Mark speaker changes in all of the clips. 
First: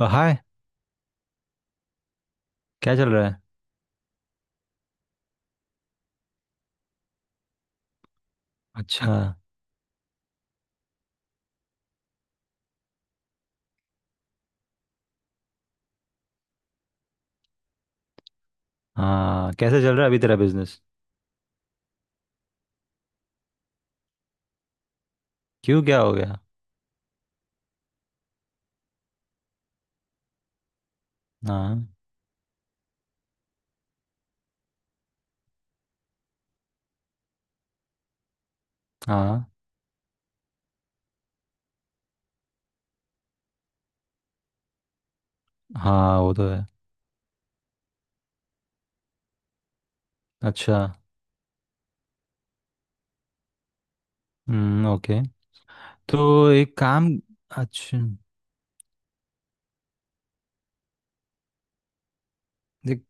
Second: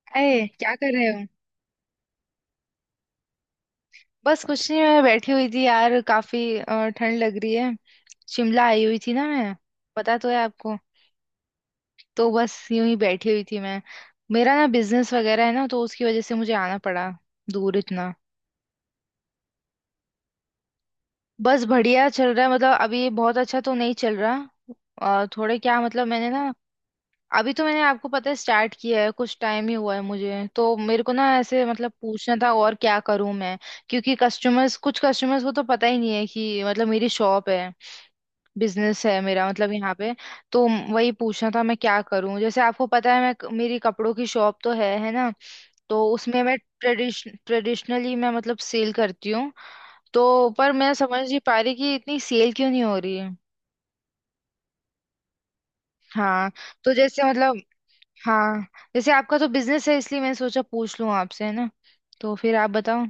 Speaker 1: हाय।
Speaker 2: अरे क्या कर रहे हो।
Speaker 1: क्या चल रहा है।
Speaker 2: बस कुछ नहीं, मैं बैठी हुई थी यार, काफी ठंड लग रही है। शिमला आई हुई थी
Speaker 1: अच्छा।
Speaker 2: ना मैं। पता तो है आपको। तो बस यूं ही बैठी हुई थी मैं। मेरा ना बिजनेस वगैरह है ना, तो उसकी वजह से मुझे आना पड़ा, दूर इतना।
Speaker 1: हाँ कैसे चल रहा है अभी तेरा बिजनेस।
Speaker 2: बस बढ़िया चल रहा है, मतलब अभी बहुत अच्छा तो नहीं चल रहा। और थोड़े क्या,
Speaker 1: क्यों क्या
Speaker 2: मतलब
Speaker 1: हो
Speaker 2: मैंने
Speaker 1: गया।
Speaker 2: ना। अभी तो मैंने, आपको पता है, स्टार्ट किया है, कुछ टाइम ही हुआ है, मुझे तो मेरे को ना ऐसे
Speaker 1: हाँ
Speaker 2: मतलब पूछना था और क्या करूं मैं। क्योंकि कस्टमर्स, कुछ कस्टमर्स को तो पता ही नहीं है कि मतलब मेरी शॉप है, बिजनेस है
Speaker 1: हाँ
Speaker 2: मेरा, मतलब यहाँ पे। तो वही पूछना था, मैं क्या करूं। जैसे आपको पता है, मैं, मेरी कपड़ों की शॉप तो है ना। तो
Speaker 1: हाँ वो
Speaker 2: उसमें
Speaker 1: तो
Speaker 2: मैं
Speaker 1: है।
Speaker 2: ट्रेडिशनली मैं मतलब सेल करती हूँ। तो पर
Speaker 1: अच्छा
Speaker 2: मैं समझ नहीं पा रही कि इतनी सेल क्यों नहीं हो रही है।
Speaker 1: ओके। तो
Speaker 2: हाँ।
Speaker 1: एक
Speaker 2: तो
Speaker 1: काम।
Speaker 2: जैसे मतलब।
Speaker 1: अच्छा
Speaker 2: हाँ। जैसे आपका तो बिजनेस है, इसलिए मैंने सोचा पूछ लूँ आपसे, है ना। तो फिर आप
Speaker 1: देख।
Speaker 2: बताओ।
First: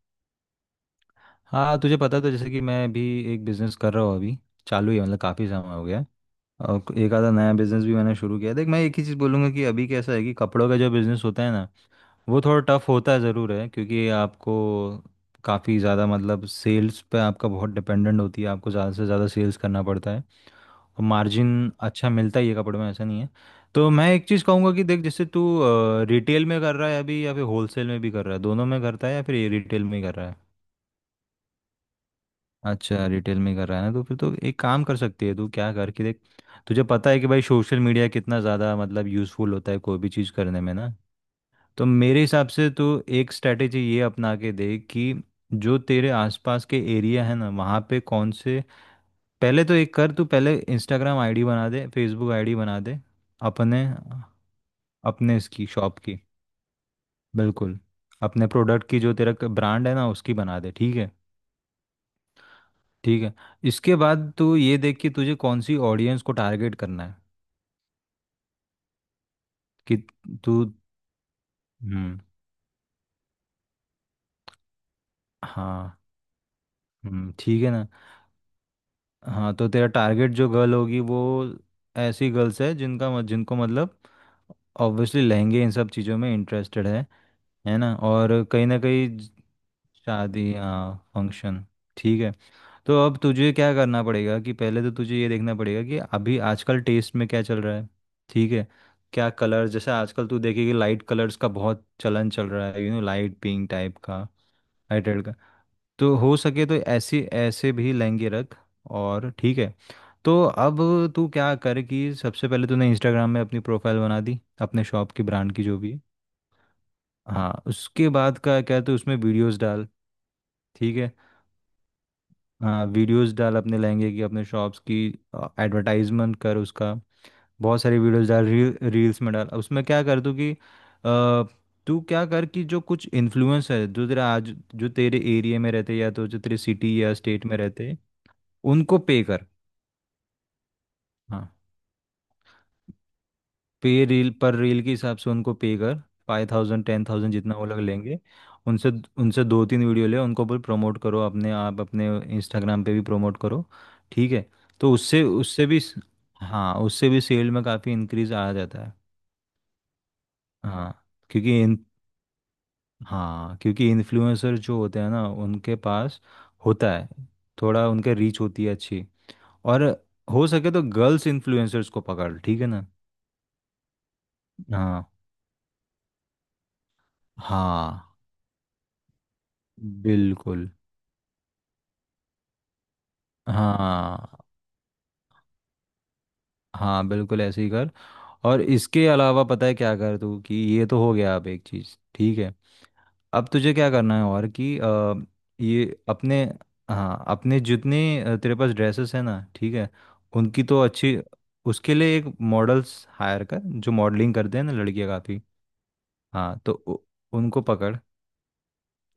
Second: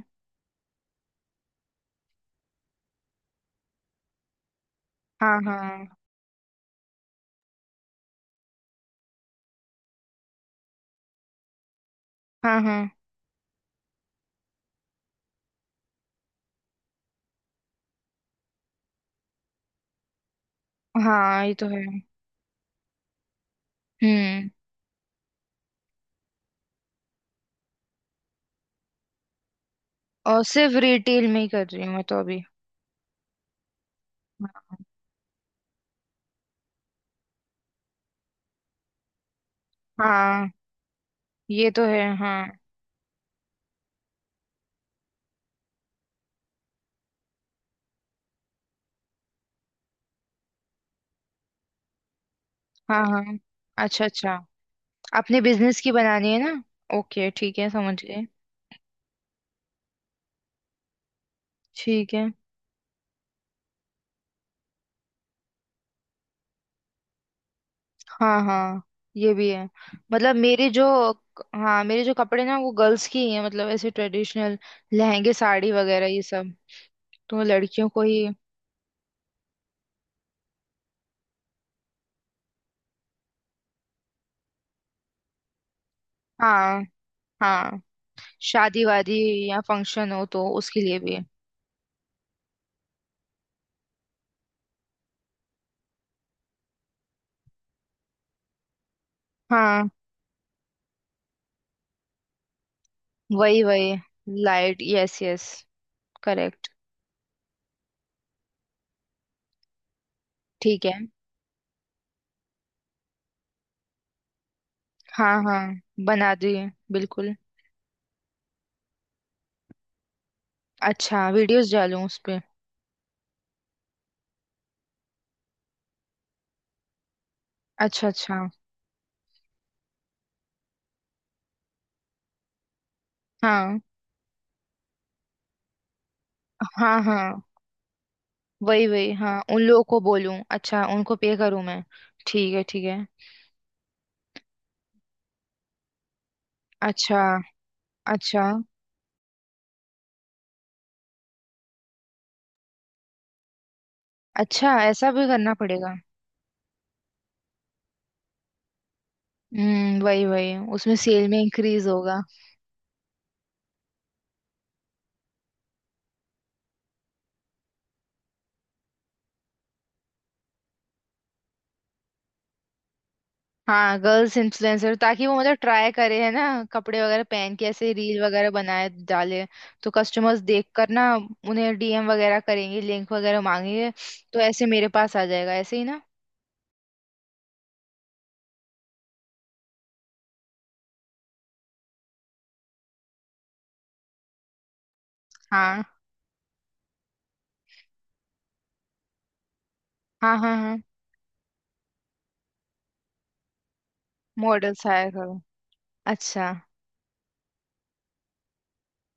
Speaker 1: हाँ तुझे पता है, तो जैसे कि मैं भी एक बिजनेस कर रहा हूँ अभी चालू ही है, मतलब
Speaker 2: हाँ
Speaker 1: काफ़ी
Speaker 2: हाँ।
Speaker 1: समय हो गया है। और एक आधा नया बिजनेस भी मैंने शुरू किया है। देख मैं एक ही चीज़ बोलूँगा कि अभी कैसा है कि कपड़ों का जो बिजनेस होता है ना वो
Speaker 2: हाँ।
Speaker 1: थोड़ा
Speaker 2: हाँ
Speaker 1: टफ होता है ज़रूर है क्योंकि आपको काफ़ी ज़्यादा मतलब सेल्स पे आपका बहुत डिपेंडेंट होती है आपको ज़्यादा से ज़्यादा सेल्स करना पड़ता है। और
Speaker 2: हाँ। ये तो
Speaker 1: मार्जिन
Speaker 2: है।
Speaker 1: अच्छा मिलता ही है कपड़े में ऐसा नहीं है। तो मैं एक चीज़
Speaker 2: हम्म।
Speaker 1: कहूँगा कि देख जैसे तू रिटेल में कर रहा है अभी या फिर होलसेल में भी कर रहा है दोनों में करता है या फिर रिटेल में ही कर रहा है।
Speaker 2: और सिर्फ रिटेल में ही कर रही हूँ मैं तो अभी।
Speaker 1: अच्छा रिटेल में कर रहा है ना तो फिर तो एक काम कर सकती है तू क्या कर कि देख तुझे पता है कि भाई सोशल मीडिया कितना ज़्यादा मतलब यूज़फुल होता है कोई भी चीज़
Speaker 2: हाँ,
Speaker 1: करने में ना।
Speaker 2: ये
Speaker 1: तो
Speaker 2: तो है।
Speaker 1: मेरे हिसाब
Speaker 2: हाँ
Speaker 1: से तो एक स्ट्रैटेजी ये अपना के देख कि जो तेरे आसपास के एरिया है ना वहाँ पे कौन से। पहले तो एक कर तू पहले इंस्टाग्राम आईडी बना दे फेसबुक आईडी बना दे
Speaker 2: हाँ हाँ।
Speaker 1: अपने
Speaker 2: अच्छा अच्छा।
Speaker 1: अपने
Speaker 2: अपने
Speaker 1: इसकी
Speaker 2: बिजनेस की
Speaker 1: शॉप की।
Speaker 2: बनानी है ना। ओके, ठीक है,
Speaker 1: बिल्कुल
Speaker 2: समझ गए।
Speaker 1: अपने प्रोडक्ट की जो तेरा ब्रांड है ना उसकी बना दे ठीक है
Speaker 2: ठीक है।
Speaker 1: ठीक है। इसके बाद तू ये देख कि तुझे कौन सी ऑडियंस को टारगेट करना है
Speaker 2: हाँ हाँ, ये भी है।
Speaker 1: कि
Speaker 2: मतलब
Speaker 1: तू।
Speaker 2: मेरे जो। हाँ, मेरे जो
Speaker 1: हम्म।
Speaker 2: कपड़े ना, वो गर्ल्स की ही है, मतलब ऐसे ट्रेडिशनल लहंगे साड़ी
Speaker 1: हाँ
Speaker 2: वगैरह ये सब। तो
Speaker 1: ठीक है ना।
Speaker 2: लड़कियों को ही।
Speaker 1: हाँ तो तेरा टारगेट जो गर्ल होगी वो ऐसी गर्ल्स है जिनका जिनको मतलब ऑब्वियसली लहंगे इन सब चीज़ों में
Speaker 2: हाँ
Speaker 1: इंटरेस्टेड है। है
Speaker 2: हाँ,
Speaker 1: ना और कहीं ना
Speaker 2: शादी
Speaker 1: कहीं
Speaker 2: वादी या फंक्शन हो तो
Speaker 1: शादी
Speaker 2: उसके लिए
Speaker 1: हाँ
Speaker 2: भी।
Speaker 1: फंक्शन ठीक है। तो अब तुझे क्या करना पड़ेगा कि पहले तो तुझे ये देखना पड़ेगा कि अभी आजकल टेस्ट में क्या चल रहा है ठीक है। क्या कलर
Speaker 2: हाँ,
Speaker 1: जैसे आजकल तू देखेगी लाइट कलर्स का बहुत चलन चल रहा है लाइट
Speaker 2: वही
Speaker 1: पिंक
Speaker 2: वही,
Speaker 1: टाइप का।
Speaker 2: लाइट।
Speaker 1: लाइट
Speaker 2: यस यस,
Speaker 1: तो हो सके
Speaker 2: करेक्ट।
Speaker 1: तो ऐसे ऐसे भी लहंगे रख और ठीक है। तो अब
Speaker 2: ठीक है।
Speaker 1: तू क्या कर कि सबसे पहले तूने इंस्टाग्राम में अपनी प्रोफाइल बना दी अपने शॉप की
Speaker 2: हाँ
Speaker 1: ब्रांड की
Speaker 2: हाँ,
Speaker 1: जो भी है।
Speaker 2: बना दिए बिल्कुल।
Speaker 1: हाँ उसके बाद का क्या है तो उसमें वीडियोस डाल ठीक है।
Speaker 2: अच्छा, वीडियोस डालूं उस पे।
Speaker 1: हाँ वीडियोस डाल अपने लहंगे की अपने शॉप्स की एडवर्टाइजमेंट कर उसका। बहुत सारी
Speaker 2: अच्छा
Speaker 1: वीडियोस
Speaker 2: अच्छा।
Speaker 1: डाल रील रील्स में डाल उसमें क्या कर तू कि तू क्या कर कि जो कुछ इन्फ्लुएंसर
Speaker 2: हाँ
Speaker 1: है जो तेरा आज जो तेरे एरिया में रहते या तो जो तेरे
Speaker 2: हाँ
Speaker 1: सिटी या
Speaker 2: हाँ,
Speaker 1: स्टेट में रहते
Speaker 2: वही
Speaker 1: उनको
Speaker 2: वही।
Speaker 1: पे
Speaker 2: हाँ,
Speaker 1: कर।
Speaker 2: उन लोगों को बोलूं, अच्छा, उनको पे
Speaker 1: हाँ
Speaker 2: करूं मैं। ठीक है ठीक है।
Speaker 1: पे रील पर रील के हिसाब से उनको पे कर 5,000 टेन
Speaker 2: अच्छा
Speaker 1: थाउजेंड जितना वो लोग लेंगे
Speaker 2: अच्छा।
Speaker 1: उनसे उनसे दो तीन वीडियो ले उनको भी प्रमोट करो अपने आप अपने इंस्टाग्राम पे भी प्रमोट करो ठीक है।
Speaker 2: अच्छा,
Speaker 1: तो
Speaker 2: ऐसा
Speaker 1: उससे
Speaker 2: भी करना
Speaker 1: उससे भी
Speaker 2: पड़ेगा।
Speaker 1: हाँ उससे भी सेल में काफ़ी इंक्रीज आ जाता है।
Speaker 2: हम्म, वही वही,
Speaker 1: हाँ
Speaker 2: उसमें सेल में
Speaker 1: क्योंकि इन
Speaker 2: इंक्रीज होगा।
Speaker 1: हाँ क्योंकि इन्फ्लुएंसर जो होते हैं ना उनके पास होता है थोड़ा उनके रीच होती है अच्छी। और हो सके तो गर्ल्स इन्फ्लुएंसर्स को पकड़ ठीक है ना।
Speaker 2: हाँ, गर्ल्स इन्फ्लुएंसर,
Speaker 1: हाँ
Speaker 2: ताकि वो मतलब ट्राई करे, है ना। कपड़े वगैरह पहन के ऐसे
Speaker 1: हाँ
Speaker 2: रील वगैरह बनाए, डाले। तो कस्टमर्स देख
Speaker 1: बिल्कुल।
Speaker 2: कर ना, उन्हें डीएम वगैरह करेंगे, लिंक वगैरह मांगेंगे। तो
Speaker 1: हाँ
Speaker 2: ऐसे मेरे पास आ जाएगा, ऐसे ही ना।
Speaker 1: हाँ बिल्कुल ऐसे ही कर। और इसके अलावा पता है क्या कर तू कि ये तो हो गया अब एक चीज़ ठीक है। अब तुझे क्या करना है और कि
Speaker 2: हाँ
Speaker 1: ये अपने। हाँ अपने जितने तेरे पास ड्रेसेस है ना ठीक है
Speaker 2: हाँ हाँ
Speaker 1: उनकी तो
Speaker 2: हाँ।
Speaker 1: अच्छी उसके लिए एक मॉडल्स हायर कर जो मॉडलिंग करते हैं ना
Speaker 2: मॉडल्स हायर
Speaker 1: लड़कियाँ
Speaker 2: करो।
Speaker 1: काफ़ी।
Speaker 2: अच्छा
Speaker 1: हाँ तो उनको पकड़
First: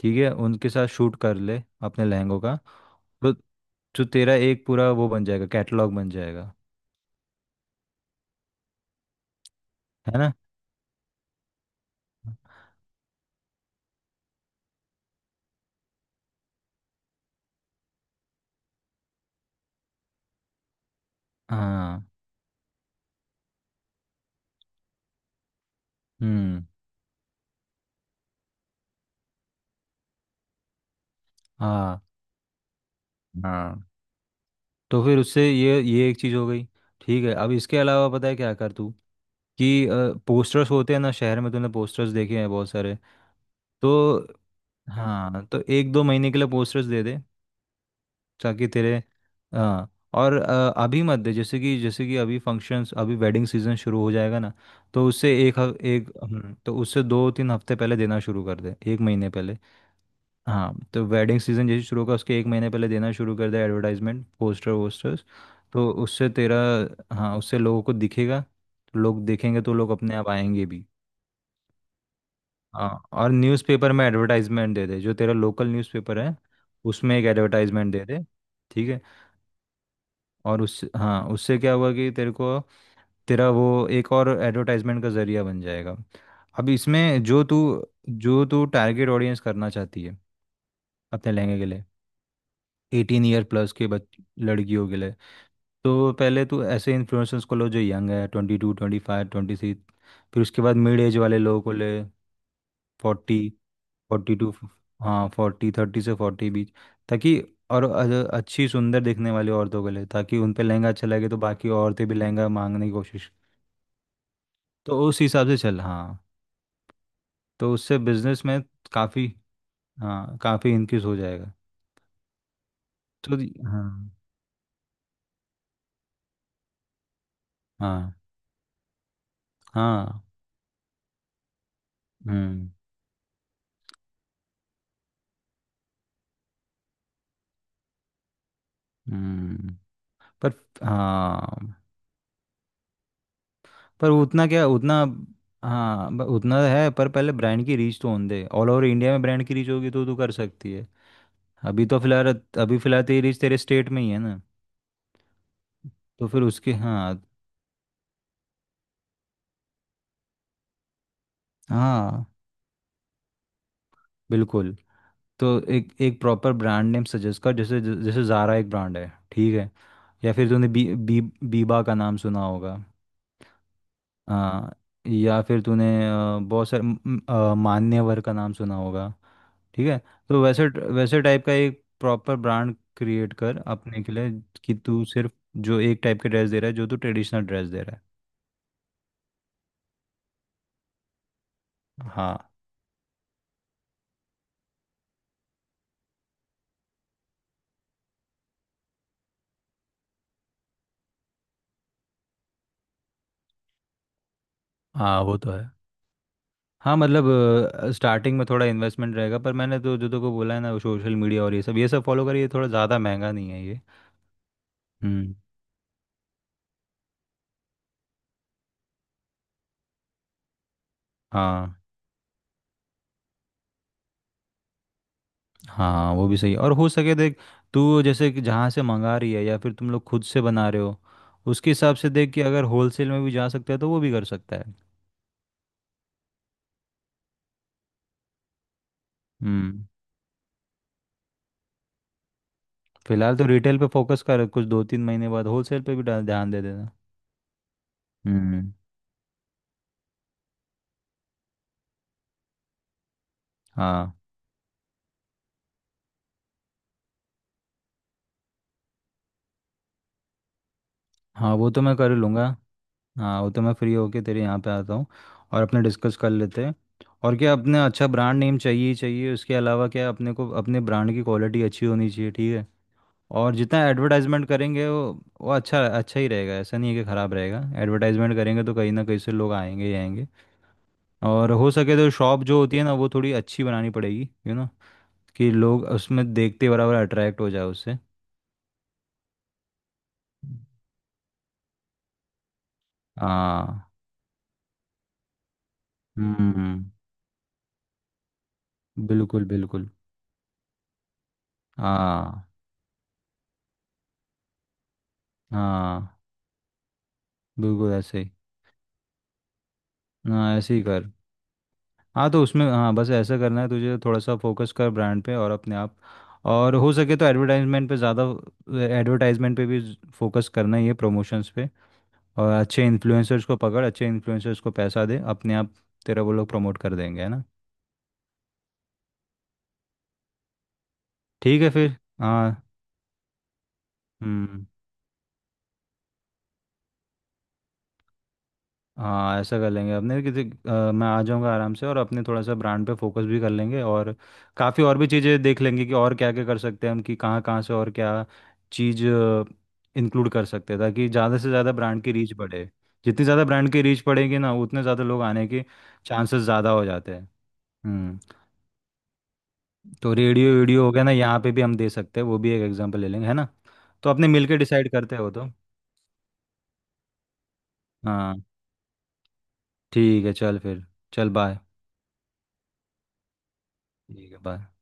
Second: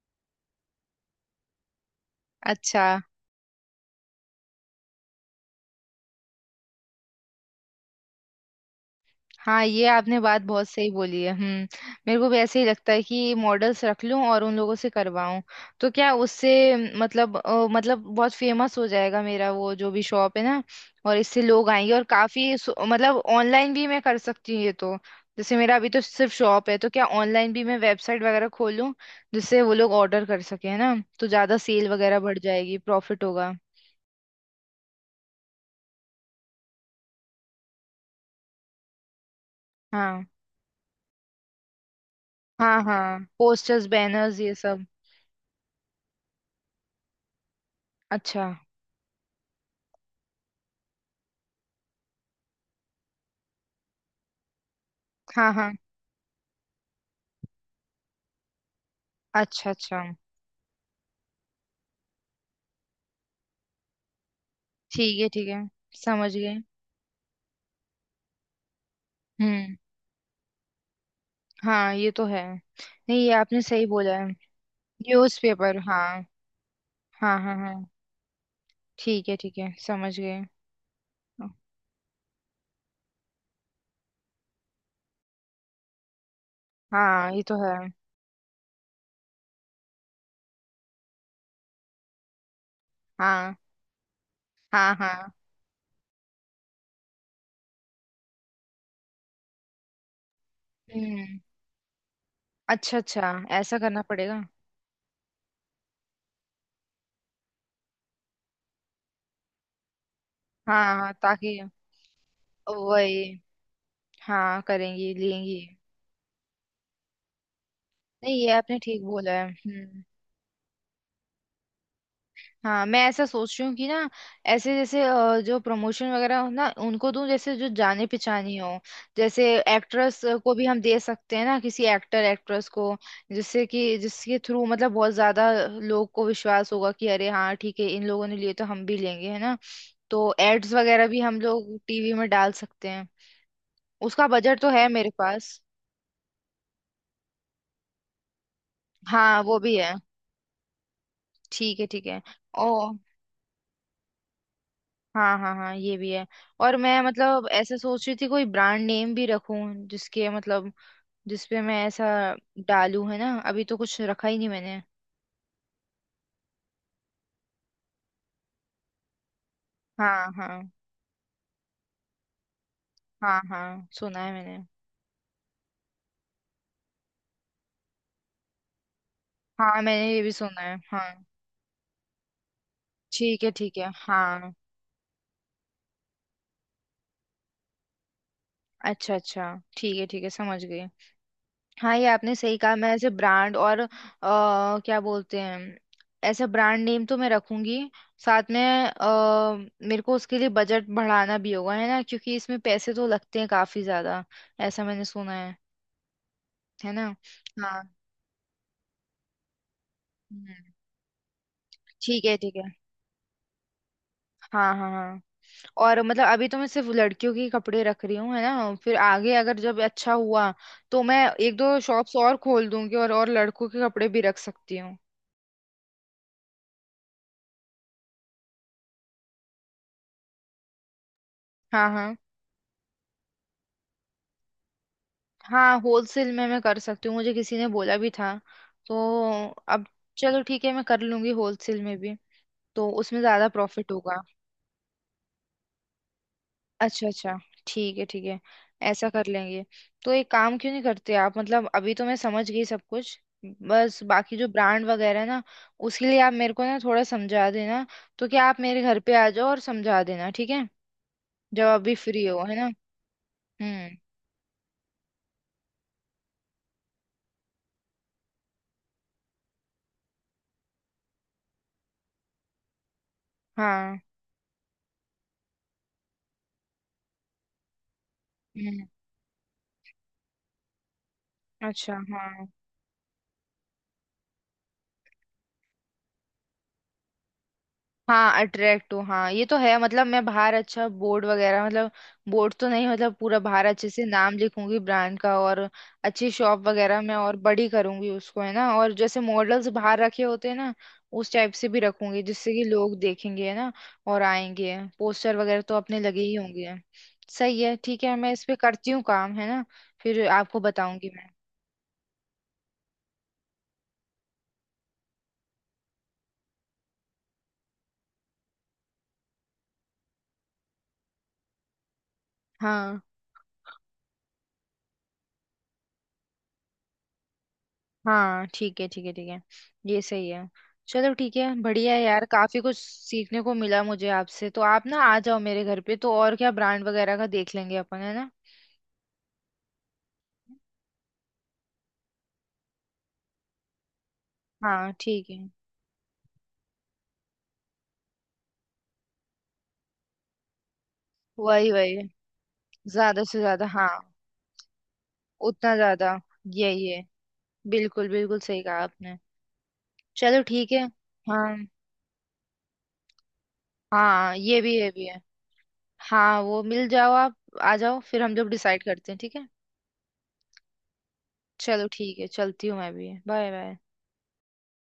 Speaker 1: ठीक है उनके साथ शूट कर ले अपने लहंगों का।
Speaker 2: अच्छा।
Speaker 1: तो जो तेरा एक पूरा वो बन जाएगा कैटलॉग बन जाएगा
Speaker 2: हाँ, ये आपने
Speaker 1: है ना।
Speaker 2: बात बहुत सही बोली है। हम्म। मेरे को भी ऐसे ही लगता है, कि मॉडल्स रख लूं और उन लोगों से करवाऊं। तो क्या उससे, मतलब मतलब बहुत फेमस हो जाएगा मेरा वो जो भी शॉप है ना। और इससे लोग आएंगे,
Speaker 1: हाँ
Speaker 2: और काफी मतलब ऑनलाइन भी मैं कर सकती हूँ ये तो। जैसे मेरा अभी तो सिर्फ
Speaker 1: हम्म।
Speaker 2: शॉप है, तो क्या ऑनलाइन भी मैं वेबसाइट वगैरह खोलूं, जिससे वो लोग ऑर्डर कर सके, है ना। तो ज्यादा सेल
Speaker 1: हाँ
Speaker 2: वगैरह बढ़ जाएगी, प्रॉफिट होगा।
Speaker 1: हाँ तो फिर उससे ये एक चीज़ हो गई ठीक है। अब इसके अलावा पता है क्या कर तू कि
Speaker 2: हाँ
Speaker 1: पोस्टर्स होते हैं ना शहर में तूने पोस्टर्स देखे हैं बहुत
Speaker 2: हाँ
Speaker 1: सारे
Speaker 2: हाँ, पोस्टर्स,
Speaker 1: तो।
Speaker 2: बैनर्स, ये सब।
Speaker 1: हाँ तो एक दो महीने के लिए पोस्टर्स दे दे
Speaker 2: अच्छा।
Speaker 1: ताकि तेरे। हाँ और अभी मत दे जैसे कि अभी फंक्शंस अभी वेडिंग सीजन शुरू हो जाएगा ना। तो उससे
Speaker 2: हाँ
Speaker 1: एक
Speaker 2: हाँ,
Speaker 1: ह- एक तो उससे दो तीन हफ्ते पहले देना शुरू कर दे एक महीने पहले।
Speaker 2: अच्छा अच्छा,
Speaker 1: हाँ तो वेडिंग सीजन जैसे शुरू होगा उसके एक महीने पहले देना शुरू कर दे एडवर्टाइजमेंट पोस्टर
Speaker 2: ठीक
Speaker 1: वोस्टर्स।
Speaker 2: है ठीक है,
Speaker 1: तो उससे
Speaker 2: समझ गए।
Speaker 1: तेरा। हाँ उससे लोगों को दिखेगा तो लोग देखेंगे तो
Speaker 2: हम्म।
Speaker 1: लोग अपने आप आएंगे भी।
Speaker 2: हाँ, ये तो है
Speaker 1: हाँ
Speaker 2: नहीं,
Speaker 1: और
Speaker 2: ये आपने सही
Speaker 1: न्यूज़पेपर में
Speaker 2: बोला है।
Speaker 1: एडवर्टाइजमेंट दे दे जो तेरा लोकल
Speaker 2: न्यूज़पेपर,
Speaker 1: न्यूज़पेपर
Speaker 2: हाँ।
Speaker 1: है उसमें एक
Speaker 2: हाँ हाँ हाँ,
Speaker 1: एडवर्टाइजमेंट दे दे ठीक है।
Speaker 2: ठीक है ठीक है, समझ गए।
Speaker 1: और उस हाँ उससे क्या हुआ कि तेरे को तेरा वो एक और एडवर्टाइजमेंट का जरिया बन जाएगा। अब इसमें
Speaker 2: हाँ, ये
Speaker 1: जो
Speaker 2: तो
Speaker 1: तू
Speaker 2: है।
Speaker 1: जो तू टारगेट ऑडियंस करना चाहती है अपने लहंगे के लिए 18 ईयर
Speaker 2: हाँ
Speaker 1: प्लस के बच लड़कियों
Speaker 2: हाँ
Speaker 1: के लिए।
Speaker 2: हाँ।
Speaker 1: तो पहले तू ऐसे इन्फ्लुएंसर्स को लो जो यंग है 22 25 26। फिर उसके बाद मिड एज
Speaker 2: हम्म।
Speaker 1: वाले लोगों को ले
Speaker 2: अच्छा अच्छा,
Speaker 1: 40
Speaker 2: ऐसा करना
Speaker 1: फोर्टी
Speaker 2: पड़ेगा।
Speaker 1: टू हाँ फोर्टी 30 से 40 बीच ताकि और अच्छी सुंदर दिखने वाली औरतों के लिए ताकि उन पे लहंगा
Speaker 2: हाँ
Speaker 1: अच्छा
Speaker 2: हाँ,
Speaker 1: लगे तो
Speaker 2: ताकि,
Speaker 1: बाकी औरतें भी लहंगा मांगने की
Speaker 2: वही,
Speaker 1: कोशिश।
Speaker 2: हाँ,
Speaker 1: तो
Speaker 2: करेंगी,
Speaker 1: उस हिसाब
Speaker 2: लेंगी।
Speaker 1: से चल। हाँ तो उससे
Speaker 2: नहीं,
Speaker 1: बिजनेस
Speaker 2: ये
Speaker 1: में
Speaker 2: आपने ठीक
Speaker 1: काफ़ी।
Speaker 2: बोला है। हम्म।
Speaker 1: हाँ काफ़ी इंक्रीज हो जाएगा।
Speaker 2: हाँ, मैं ऐसा
Speaker 1: तो
Speaker 2: सोच रही हूँ कि
Speaker 1: हाँ।
Speaker 2: ना, ऐसे जैसे जो प्रमोशन वगैरह हो ना उनको दूं, जैसे जो जाने
Speaker 1: हाँ
Speaker 2: पहचानी हो। जैसे एक्ट्रेस
Speaker 1: हाँ।
Speaker 2: को भी हम दे सकते हैं ना, किसी एक्टर एक्ट्रेस
Speaker 1: हम्म
Speaker 2: को। जिससे कि, जिसके थ्रू मतलब बहुत ज्यादा लोग को विश्वास होगा कि अरे हाँ ठीक है, इन लोगों ने लिए तो हम भी लेंगे, है ना।
Speaker 1: हम्म।
Speaker 2: तो
Speaker 1: पर
Speaker 2: एड्स वगैरह भी हम लोग
Speaker 1: हाँ
Speaker 2: टीवी में डाल सकते हैं।
Speaker 1: पर
Speaker 2: उसका
Speaker 1: उतना
Speaker 2: बजट तो
Speaker 1: क्या
Speaker 2: है
Speaker 1: उतना।
Speaker 2: मेरे पास।
Speaker 1: हाँ उतना है पर पहले ब्रांड की रीच तो होने दे ऑल ओवर इंडिया में
Speaker 2: हाँ,
Speaker 1: ब्रांड
Speaker 2: वो
Speaker 1: की रीच
Speaker 2: भी है।
Speaker 1: होगी तो तू कर सकती है।
Speaker 2: ठीक है
Speaker 1: अभी तो
Speaker 2: ठीक है।
Speaker 1: फिलहाल
Speaker 2: ओ।
Speaker 1: अभी फिलहाल तेरी रीच तेरे स्टेट में ही है ना।
Speaker 2: हाँ हाँ हाँ, ये भी है।
Speaker 1: तो फिर
Speaker 2: और
Speaker 1: उसके।
Speaker 2: मैं
Speaker 1: हाँ
Speaker 2: मतलब ऐसे सोच रही थी, कोई ब्रांड नेम भी रखूं, जिसके मतलब, जिसपे मैं ऐसा
Speaker 1: हाँ
Speaker 2: डालूं, है ना। अभी तो कुछ रखा ही नहीं
Speaker 1: बिल्कुल।
Speaker 2: मैंने।
Speaker 1: तो एक एक प्रॉपर ब्रांड नेम सजेस्ट कर जैसे जैसे ज़ारा एक ब्रांड है ठीक है।
Speaker 2: हाँ
Speaker 1: या फिर
Speaker 2: हाँ।
Speaker 1: तूने बी बी बीबा का नाम सुना होगा।
Speaker 2: हाँ, हाँ सुना है मैंने।
Speaker 1: हाँ या फिर तूने बहुत सारे मान्यवर का नाम सुना होगा
Speaker 2: हाँ,
Speaker 1: ठीक है।
Speaker 2: मैंने ये भी
Speaker 1: तो
Speaker 2: सुना
Speaker 1: वैसे
Speaker 2: है, हाँ।
Speaker 1: वैसे टाइप का एक प्रॉपर ब्रांड क्रिएट
Speaker 2: ठीक है
Speaker 1: कर
Speaker 2: ठीक है,
Speaker 1: अपने के लिए
Speaker 2: हाँ।
Speaker 1: कि तू सिर्फ जो एक टाइप के ड्रेस दे रहा है जो तू ट्रेडिशनल ड्रेस दे रहा
Speaker 2: अच्छा अच्छा, ठीक है ठीक है, समझ गई। हाँ, ये
Speaker 1: है।
Speaker 2: आपने
Speaker 1: हाँ
Speaker 2: सही कहा। मैं ऐसे ब्रांड, और क्या बोलते हैं, ऐसा ब्रांड नेम तो मैं रखूंगी। साथ में, अ, मेरे को उसके लिए बजट बढ़ाना भी होगा, है ना, क्योंकि इसमें पैसे तो लगते हैं काफी ज्यादा, ऐसा मैंने
Speaker 1: हाँ
Speaker 2: सुना
Speaker 1: वो तो
Speaker 2: है।
Speaker 1: है।
Speaker 2: है
Speaker 1: हाँ
Speaker 2: ना।
Speaker 1: मतलब
Speaker 2: हाँ।
Speaker 1: स्टार्टिंग में थोड़ा इन्वेस्टमेंट रहेगा पर मैंने तो जो को बोला है
Speaker 2: हम्म।
Speaker 1: ना सोशल मीडिया और ये सब
Speaker 2: ठीक
Speaker 1: फॉलो
Speaker 2: है
Speaker 1: करिए
Speaker 2: ठीक है।
Speaker 1: थोड़ा ज़्यादा महंगा नहीं है ये।
Speaker 2: हाँ हाँ हाँ।
Speaker 1: हम्म।
Speaker 2: और मतलब अभी तो मैं सिर्फ लड़कियों के कपड़े रख रही हूँ, है ना, फिर आगे अगर जब अच्छा हुआ, तो मैं एक दो
Speaker 1: हाँ
Speaker 2: शॉप्स और खोल दूंगी, और लड़कों के कपड़े भी रख सकती हूँ।
Speaker 1: हाँ वो भी सही है और हो सके देख तू जैसे कि जहाँ से मंगा रही है या फिर तुम लोग खुद से बना रहे हो उसके
Speaker 2: हाँ
Speaker 1: हिसाब से
Speaker 2: हाँ
Speaker 1: देख कि अगर होलसेल में भी जा सकता है तो वो भी कर सकता है।
Speaker 2: हाँ। होलसेल में मैं कर सकती हूँ, मुझे किसी ने बोला भी था। तो अब,
Speaker 1: हम्म
Speaker 2: चलो ठीक है, मैं कर लूंगी होलसेल में भी, तो उसमें
Speaker 1: फिलहाल
Speaker 2: ज्यादा
Speaker 1: तो रिटेल पे
Speaker 2: प्रॉफिट होगा।
Speaker 1: फोकस कर कुछ दो तीन महीने बाद होलसेल पे भी ध्यान दे देना।
Speaker 2: अच्छा अच्छा, ठीक है ठीक है,
Speaker 1: हम्म।
Speaker 2: ऐसा कर लेंगे। तो एक काम क्यों नहीं करते आप, मतलब अभी तो मैं समझ गई सब कुछ, बस
Speaker 1: हाँ
Speaker 2: बाकी जो ब्रांड वगैरह है ना, उसके लिए आप मेरे को ना थोड़ा समझा देना। तो क्या आप मेरे घर पे आ जाओ और समझा देना, ठीक है,
Speaker 1: हाँ
Speaker 2: जब
Speaker 1: वो तो
Speaker 2: अभी
Speaker 1: मैं कर
Speaker 2: फ्री हो,
Speaker 1: लूँगा।
Speaker 2: है ना।
Speaker 1: हाँ वो तो मैं
Speaker 2: हम्म।
Speaker 1: फ्री होके तेरे यहाँ पे आता हूँ और अपने डिस्कस कर लेते हैं। और क्या अपने अच्छा ब्रांड नेम चाहिए ही चाहिए उसके अलावा क्या अपने को अपने ब्रांड की क्वालिटी अच्छी होनी चाहिए ठीक है। और जितना
Speaker 2: हाँ।
Speaker 1: एडवर्टाइजमेंट करेंगे वो अच्छा अच्छा ही रहेगा ऐसा नहीं है कि ख़राब रहेगा एडवर्टाइजमेंट करेंगे तो
Speaker 2: हम्म।
Speaker 1: कहीं ना कहीं से लोग आएंगे ही आएंगे। और हो
Speaker 2: अच्छा,
Speaker 1: सके तो
Speaker 2: हाँ।
Speaker 1: शॉप जो होती है ना वो थोड़ी अच्छी बनानी पड़ेगी कि लोग उसमें देखते बराबर अट्रैक्ट हो जाए उससे।
Speaker 2: हाँ, अट्रैक्ट हूँ, हाँ, ये तो है। मतलब मैं बाहर अच्छा बोर्ड वगैरह, मतलब बोर्ड तो नहीं, मतलब पूरा बाहर
Speaker 1: हाँ
Speaker 2: अच्छे से नाम लिखूंगी ब्रांड का, और अच्छी शॉप
Speaker 1: हम्म
Speaker 2: वगैरह में, और बड़ी करूंगी उसको, है ना। और जैसे
Speaker 1: बिल्कुल
Speaker 2: मॉडल्स
Speaker 1: बिल्कुल।
Speaker 2: बाहर रखे होते हैं ना, उस टाइप से भी रखूंगी, जिससे
Speaker 1: हाँ
Speaker 2: कि लोग देखेंगे, है ना, और आएंगे। पोस्टर वगैरह तो अपने
Speaker 1: हाँ
Speaker 2: लगे ही होंगे। सही है,
Speaker 1: बिल्कुल
Speaker 2: ठीक है,
Speaker 1: ऐसे
Speaker 2: मैं
Speaker 1: ही।
Speaker 2: इस पे करती हूँ काम, है ना। फिर आपको
Speaker 1: हाँ ऐसे ही
Speaker 2: बताऊंगी
Speaker 1: कर।
Speaker 2: मैं।
Speaker 1: हाँ तो उसमें हाँ बस ऐसा करना है तुझे थोड़ा सा फोकस कर ब्रांड पे और अपने आप। और हो सके तो एडवर्टाइजमेंट पे ज़्यादा एडवर्टाइजमेंट पे भी फोकस करना ही है प्रमोशंस पे। और अच्छे
Speaker 2: हाँ
Speaker 1: इन्फ्लुएंसर्स को पकड़ अच्छे इन्फ्लुएंसर्स को पैसा दे अपने आप तेरा वो लोग प्रमोट कर देंगे है ना।
Speaker 2: हाँ, ठीक है ठीक है ठीक है। ये सही है। चलो ठीक है,
Speaker 1: ठीक है
Speaker 2: बढ़िया है
Speaker 1: फिर।
Speaker 2: यार, काफी
Speaker 1: हाँ
Speaker 2: कुछ सीखने को मिला मुझे आपसे। तो
Speaker 1: हम्म।
Speaker 2: आप ना आ जाओ मेरे घर पे, तो और क्या ब्रांड वगैरह का देख लेंगे अपन, है ना।
Speaker 1: हाँ ऐसा कर लेंगे अपने किसी मैं आ जाऊँगा आराम से और अपने थोड़ा सा ब्रांड पे फोकस भी कर लेंगे और काफ़ी
Speaker 2: हाँ,
Speaker 1: और भी
Speaker 2: ठीक है।
Speaker 1: चीज़ें देख लेंगे कि और क्या क्या कर सकते हैं हम कि कहाँ कहाँ से और क्या चीज़ इंक्लूड कर सकते हैं ताकि ज़्यादा से
Speaker 2: वही
Speaker 1: ज़्यादा
Speaker 2: वही,
Speaker 1: ब्रांड की रीच बढ़े।
Speaker 2: ज्यादा
Speaker 1: जितनी
Speaker 2: से
Speaker 1: ज़्यादा
Speaker 2: ज्यादा,
Speaker 1: ब्रांड की
Speaker 2: हाँ।
Speaker 1: रीच बढ़ेगी ना उतने ज़्यादा लोग आने के
Speaker 2: उतना ज्यादा।
Speaker 1: चांसेस ज़्यादा
Speaker 2: यही
Speaker 1: हो
Speaker 2: है।
Speaker 1: जाते हैं।
Speaker 2: बिल्कुल
Speaker 1: हम्म
Speaker 2: बिल्कुल, सही कहा आपने।
Speaker 1: तो
Speaker 2: चलो
Speaker 1: रेडियो
Speaker 2: ठीक है।
Speaker 1: वीडियो हो गया ना यहाँ पे
Speaker 2: हाँ
Speaker 1: भी हम दे सकते हैं वो भी एक एग्जांपल ले लेंगे है ना। तो अपने
Speaker 2: हाँ, ये
Speaker 1: मिलके
Speaker 2: भी है, ये
Speaker 1: डिसाइड
Speaker 2: भी है।
Speaker 1: करते हो तो।
Speaker 2: हाँ, वो मिल जाओ आप, आ जाओ, फिर हम
Speaker 1: हाँ
Speaker 2: लोग डिसाइड करते हैं, ठीक है।
Speaker 1: ठीक है चल फिर। चल बाय।
Speaker 2: चलो ठीक है, चलती हूँ मैं भी, बाय बाय।
Speaker 1: ठीक है बाय।